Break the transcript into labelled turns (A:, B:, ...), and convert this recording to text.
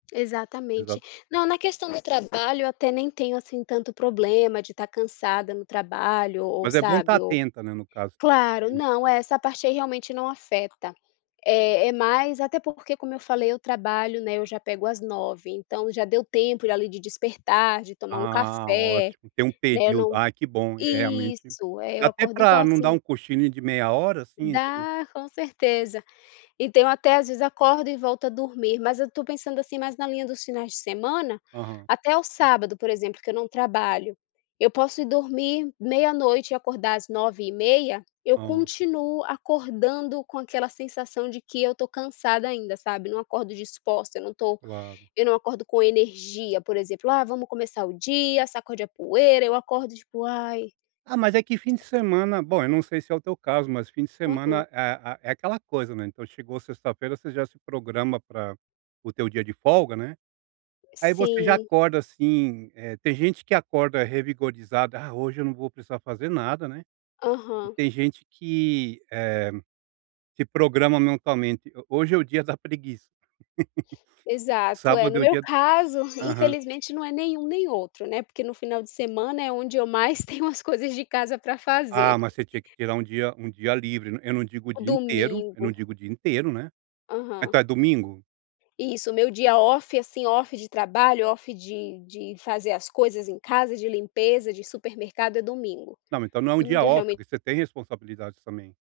A: Exatamente.
B: Exato.
A: Não, na questão do trabalho eu até nem tenho, assim, tanto problema de estar cansada no trabalho, o ou
B: Mas é bom estar
A: sabe, ou
B: atenta né, no caso.
A: claro,
B: Sim.
A: não, é, essa parte aí realmente não afeta, é é mais até porque, como eu falei, eu trabalho, né, eu já pego às 9, então já deu tempo, ali, de despertar, de tomar um
B: Ah,
A: café,
B: ótimo. Tem um
A: né,
B: período.
A: não
B: Ai, que bom, é realmente.
A: isso, é,
B: Dá
A: eu
B: até
A: acordo, então
B: para não dá
A: assim
B: um cochilinho de meia hora, assim? Entre
A: Dá, com certeza. Então eu até, às vezes, acordo e volto a dormir, mas eu estou pensando, assim, mas na linha dos finais de semana,
B: Aham.
A: até o sábado, por exemplo, que eu não trabalho, eu posso ir dormir meia noite e acordar às nove 9 e meia, eu
B: Hã.
A: continuo acordando com aquela sensação de que eu estou cansada ainda, sabe, não acordo disposta, eu não estou
B: Claro.
A: eu não acordo com energia, por exemplo, "ah, vamos começar o dia, sacode a poeira", eu acordo tipo, "Ai".
B: Ah, mas é que fim de semana bom eu não sei se é o teu caso, mas fim de
A: Uhum.
B: semana é a é aquela coisa, né, então chegou sexta-feira, você já se programa para o teu dia de folga, né, aí você já
A: Sim.
B: acorda assim, eh, tem gente que acorda revigorada, "ah, hoje eu não vou precisar fazer nada, né", e
A: Aham.
B: tem gente que, eh, se programa mentalmente, "ho hoje é o dia da preguiça".
A: Exato, eh,
B: Sábado
A: no
B: é o
A: meu
B: dia
A: caso,
B: aham.
A: infelizmente, não é nenhum nem outro, né, porque no final de semana, é onde eu mais tenho umas coisas de casa pra
B: Ah,
A: fazer.
B: mas você tinha que tirar um dia um dia livre. Eu não digo o
A: O
B: dia inteiro eu
A: domingo.
B: não digo o dia inteiro, né.
A: Aham.
B: Então é domingo?
A: Isso, o meu dia off, assim, off de trabalho, off de de fazer as coisas em casa, de limpeza, de supermercado, é domingo.
B: Não, mas então não é um dia
A: Domingo eu
B: off,
A: realmen
B: porque você tem responsabilidades também.